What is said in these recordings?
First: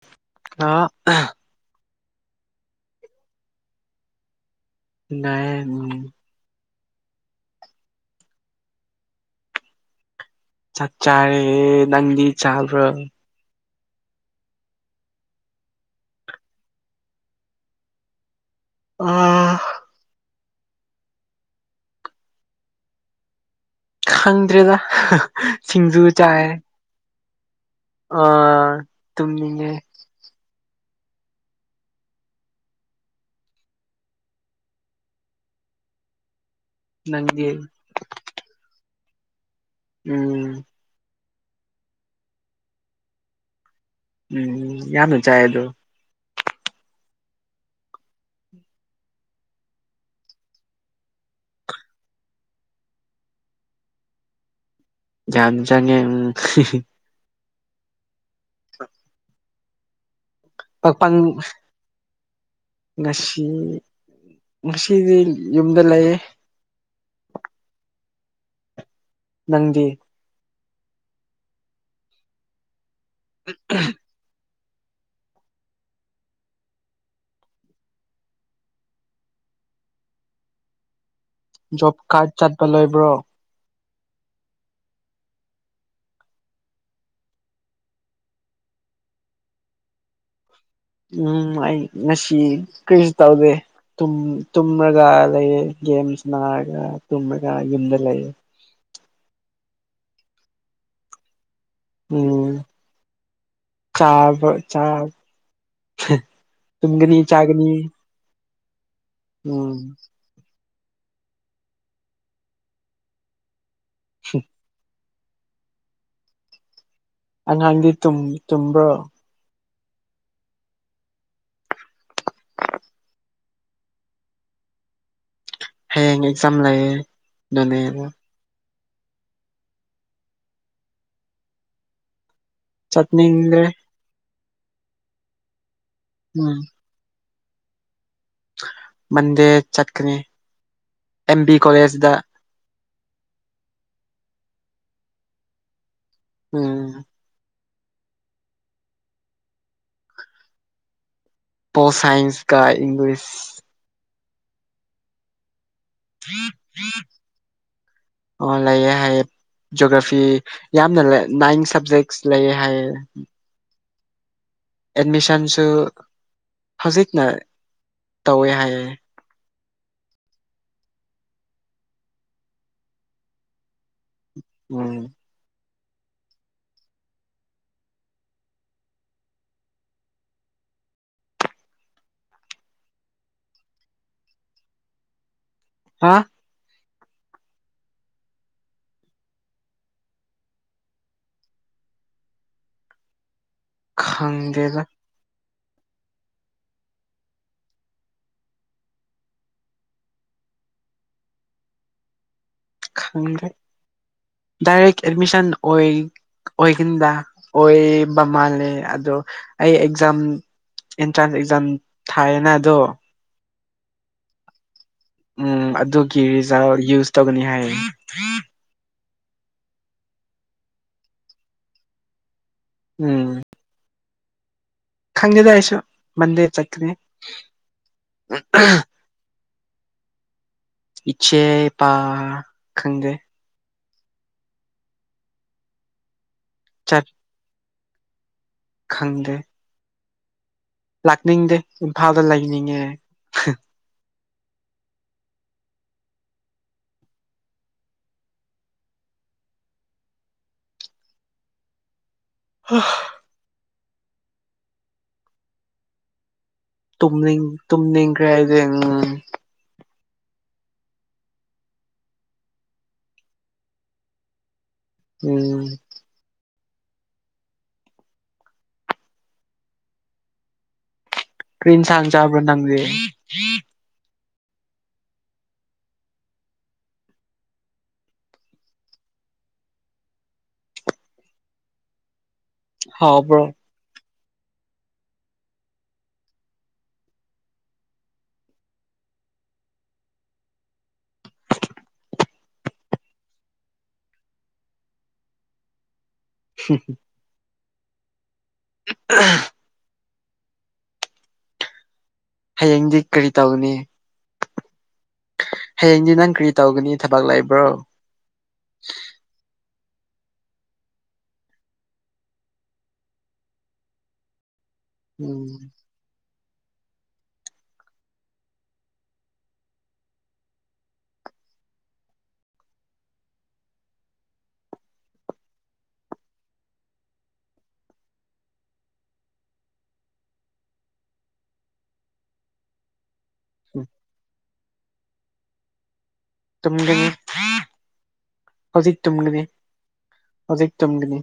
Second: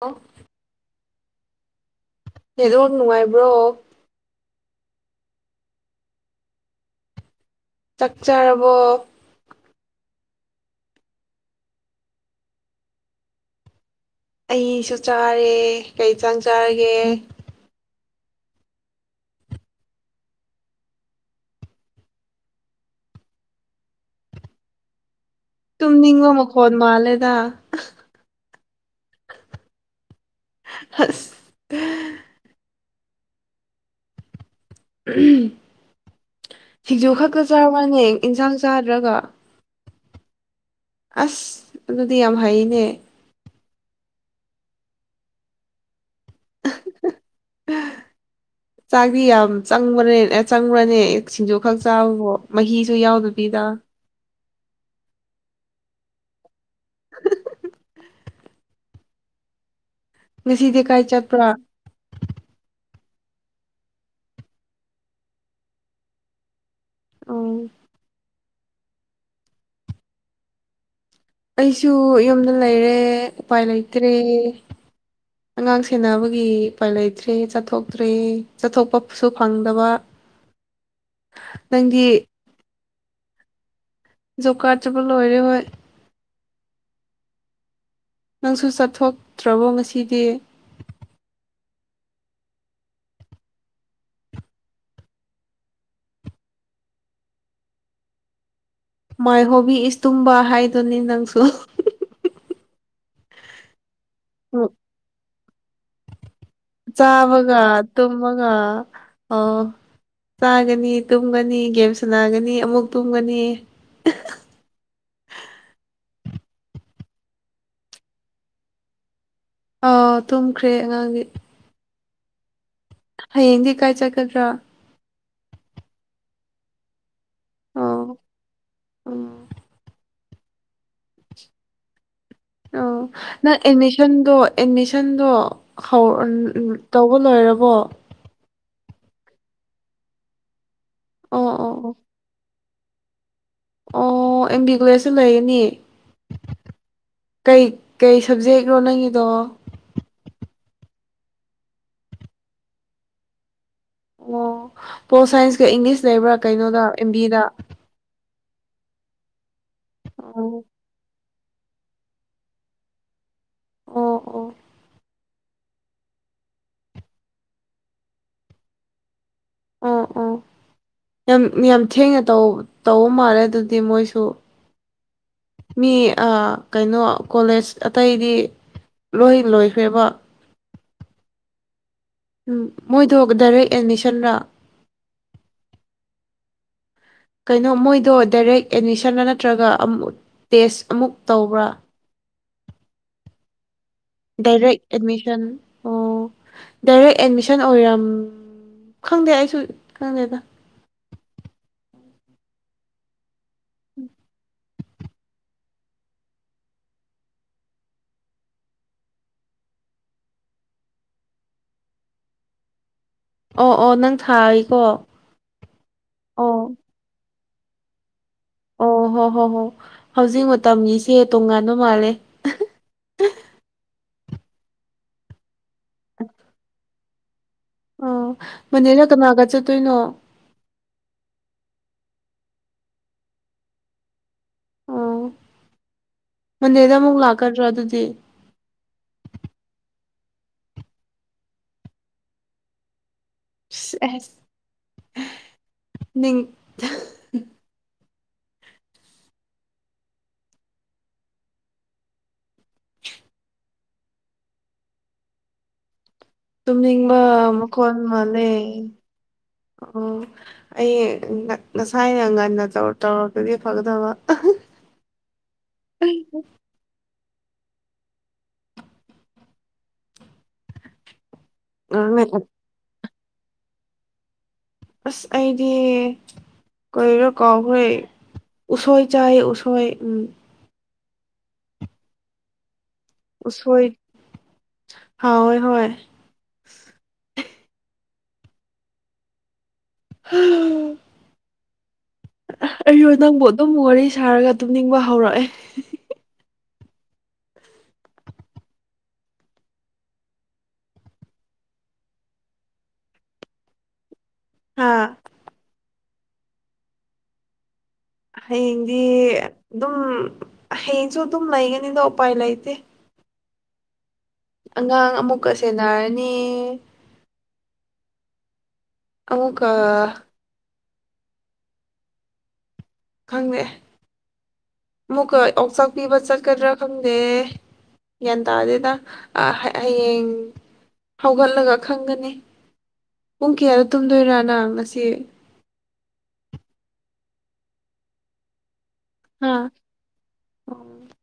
ꯑꯣ ꯍꯥꯎ [unintelligible] ꯅꯨꯡꯉꯥꯏꯕ꯭ꯔꯣ ꯅꯨꯡꯉꯥꯢꯌꯦ ꯆꯥꯛ ꯆꯥꯔꯕꯣ ꯆꯥꯛ ꯆꯥꯔꯦ ꯅꯪꯗꯤ ꯆꯥꯕ꯭ꯔꯣ ꯑꯩꯁꯨ ꯆꯥꯔꯦ ꯀꯩ ꯌꯦꯟꯁꯥꯡ ꯆꯥꯔꯒꯦ ꯑꯥ ꯈꯪꯗ꯭ꯔꯦꯗ ꯁꯤꯡꯖꯨ ꯇꯨꯝꯅꯤꯡꯕ ꯃꯈꯣꯟ ꯃꯥꯜꯂꯦꯗ ꯑꯥ ꯇꯨꯝꯅꯤꯡꯉꯦ ꯑꯁ ꯁꯤꯡꯖꯨ ꯈꯛꯇ ꯅꯪꯗꯤ ꯆꯕꯅꯦ ꯏꯟꯁꯥꯡ ꯆꯥꯗ꯭ꯔꯒ ꯎꯝ ꯑꯁ ꯑꯗꯨꯗꯤ ꯌꯥꯝ ꯍꯩꯅꯦ ꯎꯝ ꯌꯥꯝꯅ ꯆꯥꯏ ꯑꯗꯨꯝ [unintelligible] [inaudible] ꯆꯥꯛꯇꯤ ꯌꯥꯝ ꯆꯪꯕꯅꯦ ꯆꯪꯕ꯭ꯔꯅꯦ ꯁꯤꯡꯖꯨ ꯈꯛ ꯆꯥꯕꯕꯣ ꯃꯍꯤꯁꯨ ꯌꯥꯎꯗꯕꯤꯗ ꯌꯥꯝ ꯆꯪꯉꯦ ꯎꯝ [unintelligible] ꯉꯁꯤꯗꯤ ꯀꯥꯏ ꯃꯄꯪ ꯆꯠꯄ꯭ꯔꯥ ꯉꯁꯤ ꯉꯁꯤꯗꯤ ꯌꯨꯝꯗ ꯂꯩꯌꯦ ꯑꯣ ꯅꯪꯗꯤ ꯑꯩꯁꯨ ꯌꯨꯝꯗ ꯂꯩꯔꯦ ꯎꯄꯥꯏ ꯂꯩꯇ꯭ꯔꯦ ꯑꯉꯥꯡ ꯁꯦꯟꯅꯕꯒꯤ ꯎꯄꯥꯏ ꯂꯩꯇ꯭ꯔꯦ ꯆꯠꯊꯣꯛꯇ꯭ꯔꯦ ꯆꯠꯊꯣꯛꯄꯁꯨ ꯐꯪꯗꯕ [inaudible] ꯖꫭꯞ ꯅꯪꯗꯤ ꯀꯥꯔꯗ ꯆꯠꯕ ꯂꯣꯏꯕ꯭ꯔꯣ ꯖꯣꯕ ꯀꯥꯔꯠ ꯆꯠꯄ ꯂꯣꯏꯔꯦ ꯍꯣꯢ ꯅꯪꯁꯨ ꯆꯠꯊꯣꯛꯇ꯭ꯔꯕꯣ ꯉꯁꯤꯗꯤ ꯎꯝ ꯑꯩ ꯉꯁꯤ ꯀꯔꯤꯁꯨ ꯇꯧꯗꯦ ꯇꯨꯝꯔꯒ ꯂꯩꯑꯦ ꯒꯦꯝ ꯁꯟꯅꯥꯔꯒ ꯇꯨꯝꯔꯒ ꯌꯨꯝꯗ ꯂꯩꯌꯦ ꯃꯥꯏ ꯍꯣꯕꯤ ꯏꯁ ꯇꯨꯝꯕ ꯍꯥꯏꯗꯨꯅꯦ ꯅꯪꯁꯨ ꯎꯝ ꯆꯕꯥ ꯍꯣꯢ ꯆꯥꯛ ꯇꯨꯒꯅꯤ ꯆꯥꯕꯒ ꯆꯥꯒꯅꯤ ꯇꯨꯝꯃꯒ ꯑꯣ ꯎꯝ ꯆꯥꯒꯅꯤ ꯇꯨꯝꯒꯅꯤ ꯒꯦꯝ ꯁꯥꯟꯅꯥꯒꯅꯤ ꯑꯃꯨꯛ ꯇꯨꯝꯒꯅꯤ ꯑꯉꯥꯡꯗꯤ ꯇꯨꯝꯕ꯭ꯔꯣ ꯑꯥ ꯇꯨꯝꯈ꯭ꯔꯦ ꯑꯉꯥꯡꯗꯤ ꯍꯌꯦꯡꯗꯤ ꯀꯥꯏ ꯆꯠꯀꯗ꯭ꯔꯥ ꯍꯌꯦꯡ ꯑꯦꯛꯖꯥꯝ ꯂꯩꯌꯦ ꯑꯗꯨꯅꯦ ꯑꯣ ꯎꯝ ꯑꯥ ꯅꯪ ꯆꯠꯅꯤꯡꯗ꯭ꯔꯦ ꯑꯦꯠꯃꯤꯁꯟꯗꯣ ꯑꯦꯠꯃꯤꯁꯟꯗꯣ ꯍꯧꯔꯣ ꯎꯝ ꯇꯧꯕ ꯂꯣꯏꯔꯕꯣ ꯃꯟꯗꯦ ꯆꯠꯀꯅꯤ ꯑꯦꯝ ꯑꯣ ꯑꯣ ꯕꯤ ꯑꯣ ꯀꯣꯂꯦꯖꯗ ꯑꯣ ꯑꯦꯝꯕꯤ ꯀꯣꯂꯦꯁꯗ ꯂꯩꯒꯅꯤ ꯎꯝ ꯀꯩ ꯀꯩ ꯁꯕꯖꯦꯛꯅꯣ ꯅꯪꯒꯤꯗꯣ ꯄꯣꯜ ꯁꯥꯏꯟꯁ ꯀꯥ ꯏꯪꯂꯤꯁ ꯑꯣ ꯄꯣ ꯜꯁꯥꯏꯟꯁꯀ ꯏꯪꯂꯤꯁ ꯂꯩꯕ꯭ꯔꯥ ꯀꯩꯅꯣꯗ ꯑꯦꯝ ꯕꯤꯗ ꯑꯣ ꯂꯩꯑꯦ ꯍꯥꯏꯌꯦ ꯖꯣꯒ꯭ꯔꯥꯐꯤ ꯑꯣ ꯌꯥꯝ ꯌꯥꯝ ꯂꯩꯌꯦ ꯍꯥꯢꯌꯦ ꯅꯥꯏꯟ ꯁꯥꯞꯖꯦꯛꯁ ꯂꯩꯌꯦ ꯍꯥꯏꯌꯦ ꯑꯣ ꯑꯣ ꯑꯦꯠꯃꯤꯁꯟꯁꯨ ꯍꯧꯖꯤꯛꯅ ꯇꯧꯋꯦ ꯍꯥꯏꯌꯦ ꯑꯣ ꯑꯣ ꯌꯥꯝ ꯌꯥꯝ ꯊꯦꯡꯅ ꯇꯧ ꯇꯧꯕ ꯃꯥꯜꯂꯦ ꯑꯗꯨꯗꯤ ꯃꯣꯏꯁꯨ ꯁꯋꯥꯢ ꯃꯤ ꯑ ꯀꯩꯅꯣ ꯀꯣꯂꯦꯖ ꯑꯇꯩꯗꯤ ꯂꯣꯏ ꯂꯣꯏꯈ꯭ꯔꯦꯕ ꯎꯝ ꯃꯣꯏꯗꯣ ꯗꯥꯏꯔꯦꯛ ꯑꯦꯠꯃꯤꯁꯟꯔꯥ ꯍꯥ ꯀꯩꯅꯣ ꯃꯣꯏꯗꯣ ꯗꯥꯏꯔꯦꯛ ꯑꯦꯠꯃꯤꯁꯟꯂ ꯅꯠꯇ꯭ꯔꯒ ꯑꯃ ꯇꯦꯁ ꯑꯃꯨꯛ ꯇꯧꯕ꯭ꯔꯥ ꯗꯥꯏꯔꯦꯛ ꯈꯪꯗꯦꯗ ꯑꯦꯗꯃꯤꯁꯟ ꯑꯣ ꯗꯥꯏꯔꯦꯛ ꯑꯦꯠꯃꯤꯁꯟ ꯑꯣꯏꯔꯝ ꯈꯪꯗꯦ ꯑꯩꯁꯨ ꯈꯪꯗꯦꯗ ꯈꯪꯔꯦ ꯗꯥꯏꯔ ꯑꯦꯗꯃꯤꯁꯟ ꯑꯣꯏ ꯑꯣꯏꯈꯤꯟꯗ ꯑꯣꯏꯕ ꯃꯥꯜꯂꯦ ꯑꯗꯣ ꯑꯩ ꯑꯦꯛꯖꯥꯝ ꯏꯟꯇ꯭ꯔꯥꯟ ꯑꯦꯛꯖꯥꯝ ꯊꯥꯏꯌꯦꯅ ꯑꯗꯣ ꯑꯣ ꯑꯣ ꯅꯪ ꯊꯥꯔꯤꯀꯣ ꯎꯝ ꯑꯗꯨꯒꯤ ꯔꯤꯖꯥ ꯌꯨꯁ ꯇꯧꯒꯅꯤ ꯍꯥꯏꯌꯦ ꯑꯣ ꯍꯣ ꯍꯣ ꯍꯣ ꯍꯧꯖꯤꯛ ꯃꯇꯝꯒꯤꯁꯦ ꯇꯣꯉꯥꯟꯕ ꯃꯥꯜꯂꯦ ꯎꯝ ꯈꯪꯗꯦꯗ ꯑꯩꯁꯨ ꯃꯟꯗꯦ ꯆꯠꯀꯅꯤ ꯑꯣ ꯃꯟꯗꯦꯗ ꯀꯅꯥꯒ ꯆꯠꯇꯣꯏꯅꯣ ꯏꯆꯦ ꯄꯥ ꯈꯪꯗꯦ ꯑꯣ ꯃꯟꯗꯦꯗ ꯆꯠ ꯑꯃꯨꯛ ꯂꯥꯛꯀꯗ꯭ꯔꯥ ꯑꯗꯨꯗꯤ ꯈꯪꯗꯦ ꯂꯥꯛꯅꯤꯡꯗꯦ ꯏꯝꯐꯥꯜꯗ ꯂꯩꯅꯤꯡꯉꯦ ꯏꯁ ꯑꯦꯁ ꯅꯤꯡ ꯍꯥ ꯇꯨꯝꯅꯤꯡꯕ ꯇꯨꯝꯅꯤꯡ ꯃꯈꯣꯜ ꯇꯨꯝꯅꯤꯡꯈ꯭ꯔꯦ ꯃꯥꯥꯟꯂꯦ ꯑꯩꯗꯤ ꯎꯝ ꯑꯣ ꯑꯩ ꯉ ꯉꯁꯥꯏꯅ ꯉꯟꯅ ꯇꯧꯔꯛ ꯇꯧꯔꯛꯇꯗꯤ ꯐꯒꯗꯕ ꯎꯝ ꯑꯩ ꯀꯔꯤꯏꯟꯁꯥꯡ ꯆꯥꯕ꯭ꯔꯥ ꯅꯗꯤ ꯑꯁ ꯑꯩꯗꯤ ꯀꯩꯔꯣ ꯀꯥꯎꯈ꯭ꯔꯦ ꯎꯁꯣꯏ ꯆꯥꯏ ꯎꯁꯣꯏ ꯎꯝ ꯍꯥꯎꯕꯔꯣ ꯁꯣꯏ ꯍꯥꯎꯋꯦ ꯍꯥꯎꯋꯦ ꯍꯥ ꯑꯩꯁꯨ ꯅꯪꯕꯨ ꯑꯗꯨꯝ ꯋꯥꯔꯤ ꯁꯥꯔꯒ ꯇꯨꯝꯅꯤꯡꯕ ꯍꯧꯔꯛꯑꯦ ꯍꯝ ꯑꯥ ꯍꯌꯦꯡꯗꯤ ꯀꯔꯤ ꯇꯧꯅꯤ ꯑꯥ ꯍꯌꯦꯡꯗꯤ ꯅꯪ ꯀꯔꯤ ꯇꯧꯒꯅꯤ ꯊꯕꯛ ꯂꯩꯕ꯭ꯔꯣ ꯍꯌꯦꯡꯗꯤ ꯑꯗꯨꯝ ꯍꯌꯦꯡꯁꯨ ꯑꯗꯨꯝ ꯂꯩꯒꯅꯤꯗ ꯎꯄꯥꯏ ꯂꯩꯇꯦ ꯑꯉꯥꯡ ꯎꯝ ꯑꯃꯨꯛꯀ ꯁꯦꯟꯅꯔꯅꯤ ꯑꯃꯨꯛꯀ ꯈꯪꯗꯦ ꯑꯃꯨꯛꯀ ꯑꯣꯛꯆꯥꯛ ꯄꯤꯕ ꯆꯠꯀꯗ꯭ꯔꯥ ꯈꯪꯗꯦ ꯒ꯭ꯌꯥꯟ ꯇꯥꯗꯦꯗ ꯑ ꯍꯌꯦꯡ ꯍꯧꯒꯠꯂꯒ ꯈꯪꯒꯅꯤ ꯄꯨꯡ ꯀꯌꯥꯗ ꯇꯨꯝꯗꯨꯏꯔꯥ ꯅꯪ ꯉꯁꯤ ꯨꯇꯨꯝꯒꯅꯤ ꯍꯧꯖꯤꯛ ꯇꯨꯝꯒꯅꯤ ꯍꯥ ꯍꯧꯖꯤꯛ ꯑꯣ ꯇꯨꯝꯒꯅꯤ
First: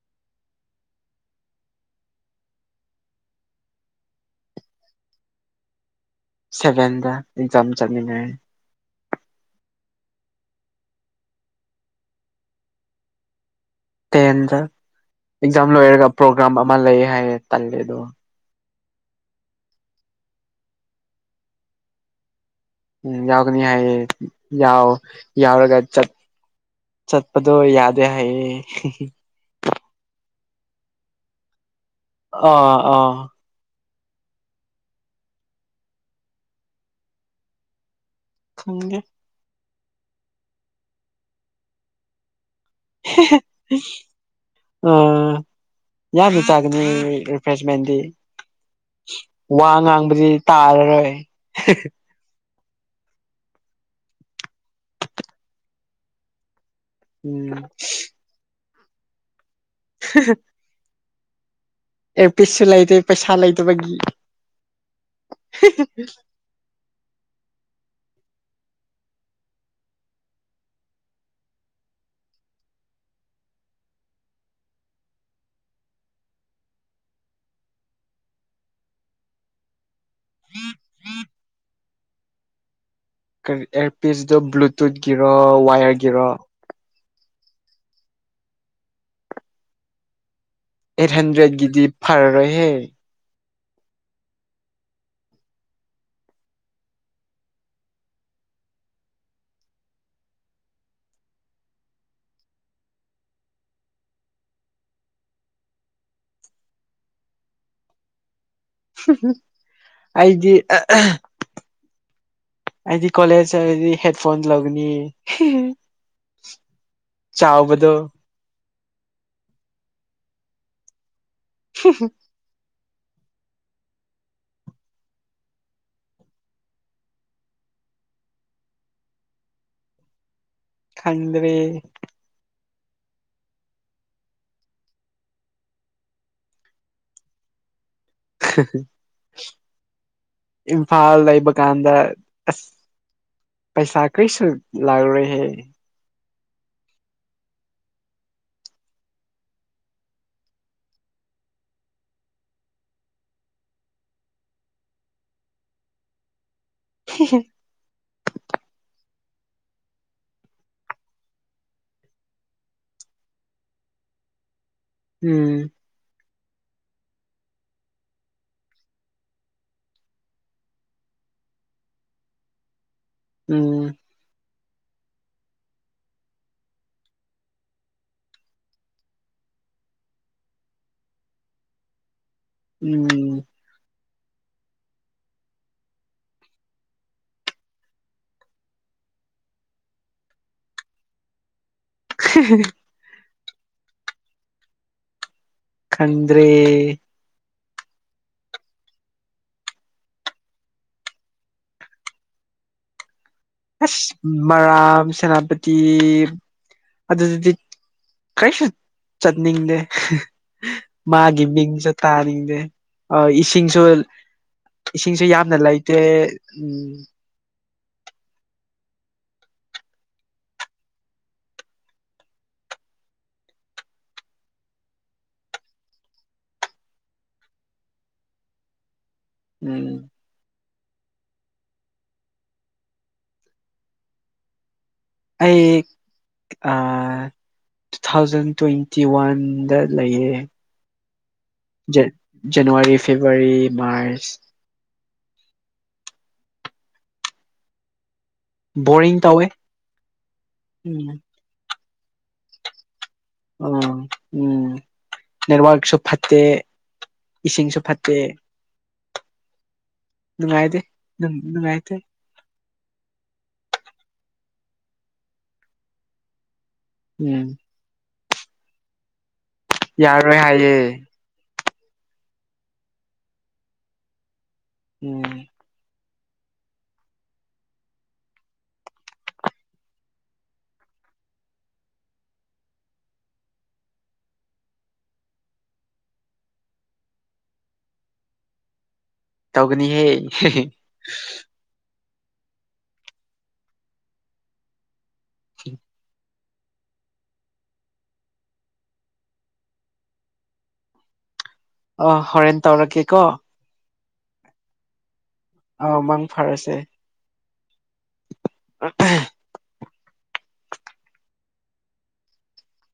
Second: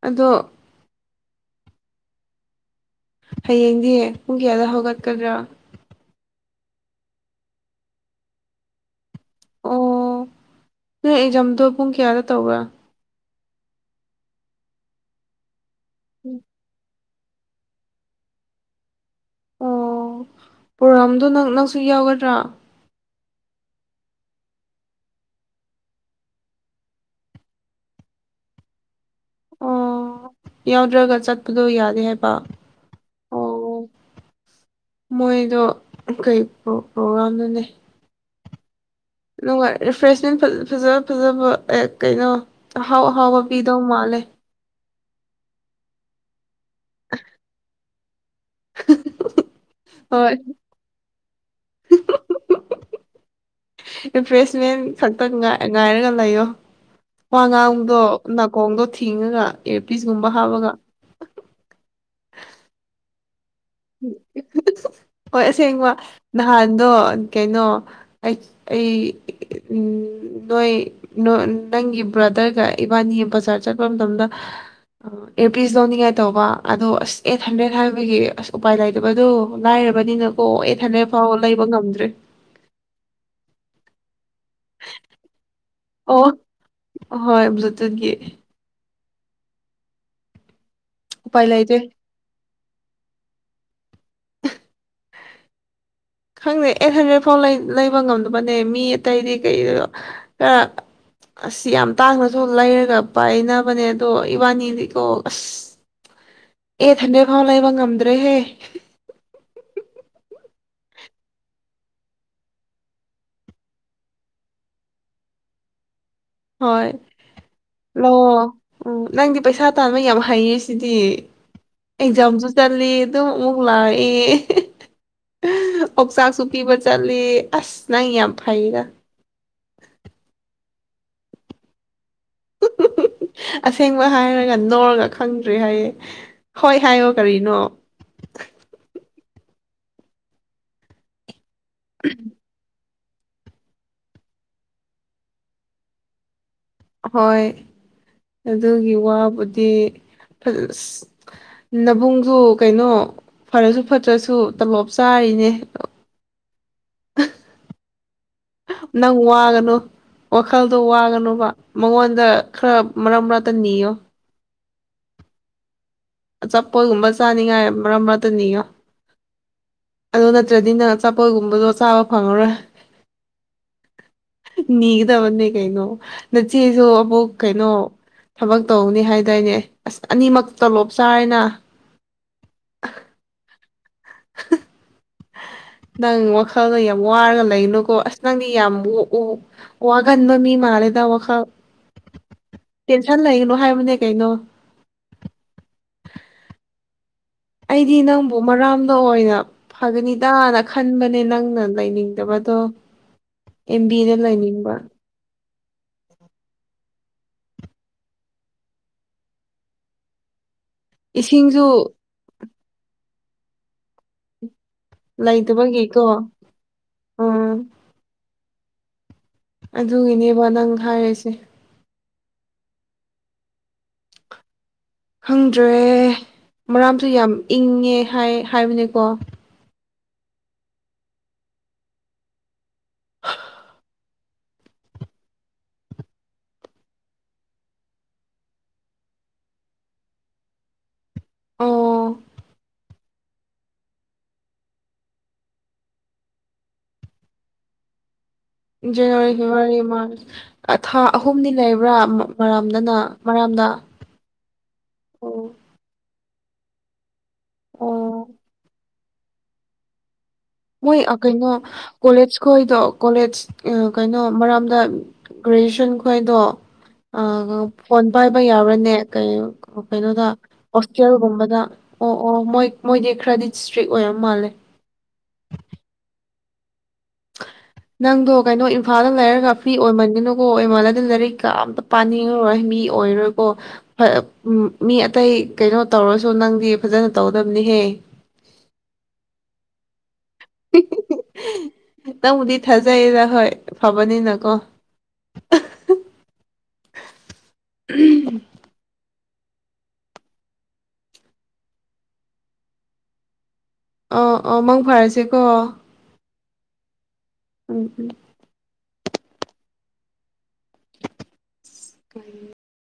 ꯑꯗꯣ ꯍꯌꯦꯡꯗꯤ ꯄꯨꯡ ꯀꯌꯥꯗ ꯍꯧꯒꯠꯀꯗ꯭ꯔꯥ ꯁꯚꯦꯟꯗ ꯑꯦꯛꯖꯥꯝ ꯆꯠꯅꯤꯡꯉꯥꯢ ꯑꯣ ꯅꯣꯏ ꯑꯦꯛꯖꯥꯝꯗꯣ ꯄꯨꯡ ꯀꯌꯥꯗ ꯇꯧꯕ꯭ꯔꯥ ꯇꯦꯟꯗ ꯑꯦꯛꯖꯥꯝ ꯂꯣꯏꯔꯒ ꯄ꯭ꯔꯣꯒ꯭ꯔꯥꯝ ꯑꯃ ꯂꯩ ꯍꯥꯏꯌꯦ ꯇꯜꯂꯦ ꯑꯗꯣ ꯄ꯭ꯔꯣꯒꯥꯝꯗꯣ ꯅꯪ ꯅꯪꯁꯨ ꯌꯥꯎꯒꯗ꯭ꯔꯥ ꯎꯝ ꯌꯥꯎꯒꯅꯤ ꯍꯥꯏꯌꯦ ꯌꯥꯎ ꯌꯥꯎꯔꯒ ꯆꯠ ꯆꯠꯄꯗꯣ ꯌꯥꯗꯦ ꯍꯥꯏꯌꯦ ꯑꯣ ꯌꯥꯎꯗ꯭ꯔꯒ ꯆꯠꯄꯗꯣ ꯌꯥꯗꯦ ꯍꯥꯏꯕ ꯑꯥ ꯑꯥ ꯑꯣ ꯃꯣꯏꯗꯣ ꯀꯩ ꯄ꯭ꯔꯣꯒꯥꯝꯅꯣꯅꯦ ꯈꯪꯗꯦ ꯅꯨꯡꯉꯥꯏ ꯔꯤꯐ꯭ꯔꯦꯁꯃꯦꯟ ꯐꯖ ꯐꯖꯕ ꯑꯦ ꯀꯩꯅꯣ ꯑꯍꯥꯎ ꯑꯍꯥꯎꯕ ꯄꯤꯗꯧ ꯃꯥꯜꯂꯦ ꯑꯥ ꯌꯥꯝꯅ ꯆꯥꯒꯅꯤ ꯔꯤꯐ꯭ꯔꯦꯁꯃꯦꯟꯗꯤ ꯋꯥ ꯉꯥꯡꯕꯗꯤ ꯍꯣꯏ ꯇꯥꯔꯔꯣꯏ [unintelligible] ꯔꯤꯐ꯭ꯔꯦꯁꯃꯦꯟ ꯈꯛꯇ ꯉꯥꯏꯔꯒ ꯂꯩꯌꯣ ꯋꯥ ꯎꯝ ꯉꯥꯡꯕꯗꯣ ꯅꯥꯀꯣꯡꯗꯣ ꯊꯤꯡꯉꯒ ꯏꯔꯄꯤꯁꯒꯨꯝꯕ ꯍꯥꯞꯄꯒ ꯑꯦꯔꯄꯤꯁꯁꯨ ꯂꯩꯗꯦ ꯄꯩꯁꯥ ꯂꯩꯗꯕꯒꯤ ꯍꯣꯏ ꯑꯁꯦꯡꯕ ꯅꯍꯥꯟꯗꯣ ꯀꯩꯅꯣ ꯑꯩ ꯅꯣꯏ ꯅꯪꯒꯤ ꯕ꯭ꯔꯥꯗꯔꯒ ꯏꯕꯥꯅꯤ ꯕꯖꯥꯔ ꯆꯠꯄ ꯃꯇꯝꯗ ꯏꯌꯔꯄꯤꯁ ꯂꯧꯅꯤꯡꯉꯥꯏ ꯇꯧꯕ ꯑꯗꯣ ꯑꯁ ꯑꯦꯠ ꯍꯟꯗ꯭ꯔꯦꯗ ꯍꯥꯏꯕꯒꯤ ꯑꯁ ꯎꯄꯥꯏ ꯂꯩꯇꯕꯗꯣ ꯂꯥꯏꯔꯕꯅꯤꯅꯀꯣ ꯑꯦꯠ ꯍꯟꯗ꯭ꯔꯦꯠ ꯐꯥꯎ ꯂꯩꯕ ꯉꯝꯗ꯭ꯔꯦ ꯑꯦꯔꯄꯤꯁ ꯗꯣ ꯕ꯭ꯂꯨꯇꯨꯠꯒꯤꯔꯣ ꯋꯥꯏꯔ ꯑꯣ ꯍꯣꯏ ꯕ꯭ꯂꯨꯇꯨꯠꯒꯤ ꯑꯦꯠ ꯎꯄꯥꯏ ꯂꯩꯇꯦ ꯍꯟꯗ꯭ꯔꯦꯗꯀꯤꯗꯤ ꯐꯔꯔꯣꯏꯍꯦ ꯈꯪꯗꯦ ꯑꯦꯠ ꯍꯟꯗ꯭ꯔꯦꯠ ꯐꯥꯎ ꯂꯩꯕ ꯉꯝꯗꯕꯅꯦ ꯃꯤ ꯑꯇꯩꯗꯤ ꯀꯩꯅꯣ ꯈꯔ ꯑꯁ ꯌꯥꯝ ꯇꯥꯡꯅꯁꯨ ꯂꯩꯔꯒ ꯄꯥꯏꯅꯕꯅꯦ ꯑꯗꯣ ꯏꯕꯥꯅꯤꯗꯤꯀꯣ ꯑꯁ ꯑꯦꯠꯍꯥꯟꯗ꯭ꯔꯦꯠ ꯐꯥꯎ ꯂꯩꯕ ꯉꯝꯗ꯭ꯔꯦꯍꯦ ꯑꯩꯗꯤ ꯑꯩꯗꯤ ꯀꯣꯂꯦꯖ ꯆꯠꯂꯗꯤ ꯍꯦꯠ ꯐꯣꯟ ꯂꯧꯒꯅꯤ ꯍꯣꯏ ꯆꯥꯎꯕꯗꯣ ꯂꯧꯋꯣ ꯑꯣ ꯅꯪꯗꯤ ꯄꯩꯁꯥ ꯇꯥꯟꯕ ꯌꯥꯝ ꯍꯩꯔꯤꯁꯤꯗꯤ ꯑꯦꯛꯖꯥꯝꯁꯨ ꯆꯠꯂꯤ ꯑꯗꯨꯝ ꯑꯃꯨꯛ ꯂꯥꯛꯏ ꯑꯣꯛꯆꯥꯛꯁꯨ ꯄꯤꯕ ꯆꯠꯂꯤ ꯑꯁ ꯅꯪ ꯌꯥꯝ ꯐꯩꯗ ꯈꯪꯗ꯭ꯔꯦ ꯑꯁꯦꯡꯕ ꯍꯥꯏꯔꯒ ꯅꯣꯛꯔꯒ ꯈꯪꯗ꯭ꯔꯦ ꯍꯥꯏꯌꯦ ꯍꯣꯏ ꯍꯥꯏꯌꯣ ꯀꯔꯤꯅꯣ ꯏꯝꯐꯥꯜ ꯂꯩꯕ ꯀꯥꯟꯗ ꯑꯁ ꯄꯩꯁꯥ ꯀꯔꯤꯁꯨ ꯂꯥꯛꯔꯣꯏꯍꯦ ꯍꯣꯏ ꯑꯗꯨꯒꯤ ꯋꯥꯕꯨꯗꯤ ꯅꯕꯨꯡꯁꯨ ꯀꯩꯅꯣ ꯐꯔꯁꯨ ꯐꯠꯇ꯭ꯔꯁꯨ ꯇꯣꯂꯣꯞ ꯆꯥꯔꯤꯅꯦ [unintelligible] ꯅꯪ ꯋꯥꯒꯅꯨ ꯋꯥꯈꯜꯗꯣ ꯋꯥꯒꯅꯣꯕ ꯃꯉꯣꯟꯗ ꯈꯔ ꯃꯔꯛ ꯃꯔꯛꯇ ꯅꯤꯌꯣ ꯎꯝ ꯑꯆꯥꯄꯣꯠꯒꯨꯝꯕ ꯆꯥꯅꯤꯡꯉꯥꯏ ꯃꯔꯝ ꯃꯔꯛꯇ ꯅꯤꯌꯣ ꯑꯗꯨ ꯅꯠꯇ꯭ꯔꯗꯤ ꯅꯪ ꯑꯆꯥꯄꯣꯠꯒꯨꯝꯕꯗꯣ ꯆꯥꯕ ꯐꯪꯉꯔꯣꯏ ꯑꯝ ꯅꯤꯒꯗꯕꯅꯦ ꯀꯩꯅꯣ ꯅꯆꯦꯁꯨ ꯑꯃꯨꯛ ꯀꯩꯅꯣ ꯊꯕꯛ ꯇꯧꯅꯤ ꯍꯥꯏꯗꯥꯏꯅꯦ ꯑꯁ ꯑꯅꯤꯃꯛ ꯇꯣꯂꯣꯞ ꯆꯥꯢꯅ ꯎꯝ ꯅꯪ ꯋꯥꯈꯜꯗ ꯌꯥꯝ ꯋꯥꯔꯒ ꯂꯩꯅꯨꯀꯣ ꯑꯁ ꯅꯪꯗꯤ ꯌꯥꯝ ꯑꯣ ꯋꯥꯒꯟ ꯃꯤ ꯃꯥꯂꯦꯗ ꯋꯥꯈꯜ [unintelligible] ꯇꯦꯟꯁꯟ ꯂꯩꯒꯅꯣ ꯍꯥꯏꯕꯅꯦ ꯀꯩꯅꯣ ꯈꯪꯗ꯭ꯔꯦ ꯑꯩꯗꯤ ꯅꯪꯕꯨ ꯃꯔꯥꯝꯗ ꯑꯣꯏꯅ ꯐꯒꯅꯤꯇꯅ ꯈꯟꯕꯅꯦ ꯅꯪꯅ ꯂꯩꯅꯤꯡꯗꯕꯗꯣ ꯑꯦꯝ ꯑꯁ ꯕꯤꯗ ꯂꯩꯅꯤꯡꯕ ꯃꯔꯥꯝ ꯁꯦꯅꯥꯄꯇꯤ ꯑꯗꯨꯗꯨꯗꯤ ꯀꯩꯁꯨ ꯆꯠꯅꯤꯡꯗꯦ ꯃꯥꯒꯤ ꯃꯤꯡꯁꯨ ꯏꯁꯤꯡꯁꯨ ꯇꯥꯅꯤꯡꯗꯦ ꯏꯁꯤꯡꯁꯨ ꯏꯁꯤꯡꯁꯨ ꯌꯥꯝꯅ ꯂꯩꯇꯦ ꯂꯩꯇꯕꯒꯤꯀꯣ ꯎꯝ ꯎꯝ ꯑꯗꯨꯒꯤꯅꯦꯕ ꯅꯪ ꯍꯥꯏꯔꯤꯁꯦ ꯈꯪꯗ꯭ꯔꯦ ꯃꯔꯥꯝꯁꯨ ꯌꯥꯝ ꯏꯪꯉꯦ ꯍꯥꯏꯕꯅꯦꯀꯣ ꯎꯝ ꯑꯩ ꯇꯨ ꯊꯥꯎꯖꯟ ꯇ꯭ꯋꯦꯟꯇꯤ ꯋꯥꯟꯗ ꯂꯩꯌꯦ ꯑꯣ January February March boring January ꯇꯧꯋꯦ ꯐꯦꯕꯋꯥꯔꯤ ꯃꯥꯔꯆ ꯊꯥ ꯎꯝ ꯑꯍꯨꯝꯗꯤ ꯂꯩꯕ꯭ꯔꯥ ꯃꯔꯝꯗ ꯅꯪ ꯎꯝ ꯎꯝ ꯑꯣ ꯅꯦꯠꯋꯥꯛꯁꯨ ꯐꯠꯇꯦ ꯏꯁꯤꯡꯁꯨ ꯐꯠꯇꯦ ꯑꯣ ꯅꯨꯡꯉꯥꯏꯇꯦ ꯃꯣꯏ ꯀꯩꯅꯣ ꯅꯨꯡꯉꯥꯏꯇꯦ ꯀꯣꯂꯦꯁ ꯑꯩꯈꯣꯏꯗꯣ ꯀꯣꯂꯦꯁ ꯀꯩꯅꯣ ꯃꯔꯝꯗ ꯒ꯭ꯔꯦꯖ꯭ꯨꯌꯦꯁꯟ ꯈꯣꯏꯗꯣ ꯎꯝ ꯐꯣꯟ ꯄꯥꯏꯕ ꯌꯥꯕ꯭ꯔꯅꯦ ꯀꯩꯅꯣꯗ ꯌꯥꯔꯣꯏ ꯍꯥꯏꯌꯦ ꯍꯣꯁꯇꯦꯜꯒꯨꯝꯕꯗ ꯑꯣ ꯑꯣ ꯃꯣꯏ ꯃꯣꯏꯗꯤ ꯈ꯭ꯔꯗꯤ ꯏꯁꯇ꯭ꯔꯤꯛ ꯑꯣꯏꯔ ꯃꯥꯜꯂꯦ ꯎꯝ ꯅꯪꯗꯣ ꯀꯩꯅꯣ ꯏꯝꯐꯥꯜꯗ ꯂꯩꯔꯒ ꯐ꯭ꯔꯤ ꯑꯣꯏꯃꯟꯒꯅꯨꯀꯣ ꯑꯣꯏꯃꯜꯂꯗꯤ ꯂꯥꯏꯔꯤꯛ ꯀ ꯑꯝꯇ ꯄꯥꯅꯤꯡꯉꯔꯣꯏ ꯃꯤ ꯑꯣꯏꯔꯣꯏꯀꯣ ꯍꯣꯢ ꯃꯤ ꯑꯇꯩ ꯀꯩꯅꯣ ꯇꯧꯔꯁꯨ ꯅꯪꯗꯤ ꯐꯖꯅ ꯇꯧꯗꯕꯅꯤꯍꯦ ꯇꯧꯒꯅꯤꯍꯦ ꯅꯪꯕꯨꯗꯤ ꯊꯥꯖꯩꯌꯦꯗ ꯍꯣꯏ ꯐꯕꯅꯤꯅꯀꯣ ꯑꯣ ꯍꯣꯔꯦꯟ ꯇꯧꯔꯛꯀꯦ ꯀꯣ ꯑꯥ ꯑꯥ ꯃꯪ ꯐꯔꯁꯤꯀꯣ ꯑꯥꯎ ꯃꯪ ꯐꯥꯔꯁꯦ ꯎꯝ ꯎꯝ [unintelligible] [inaudible]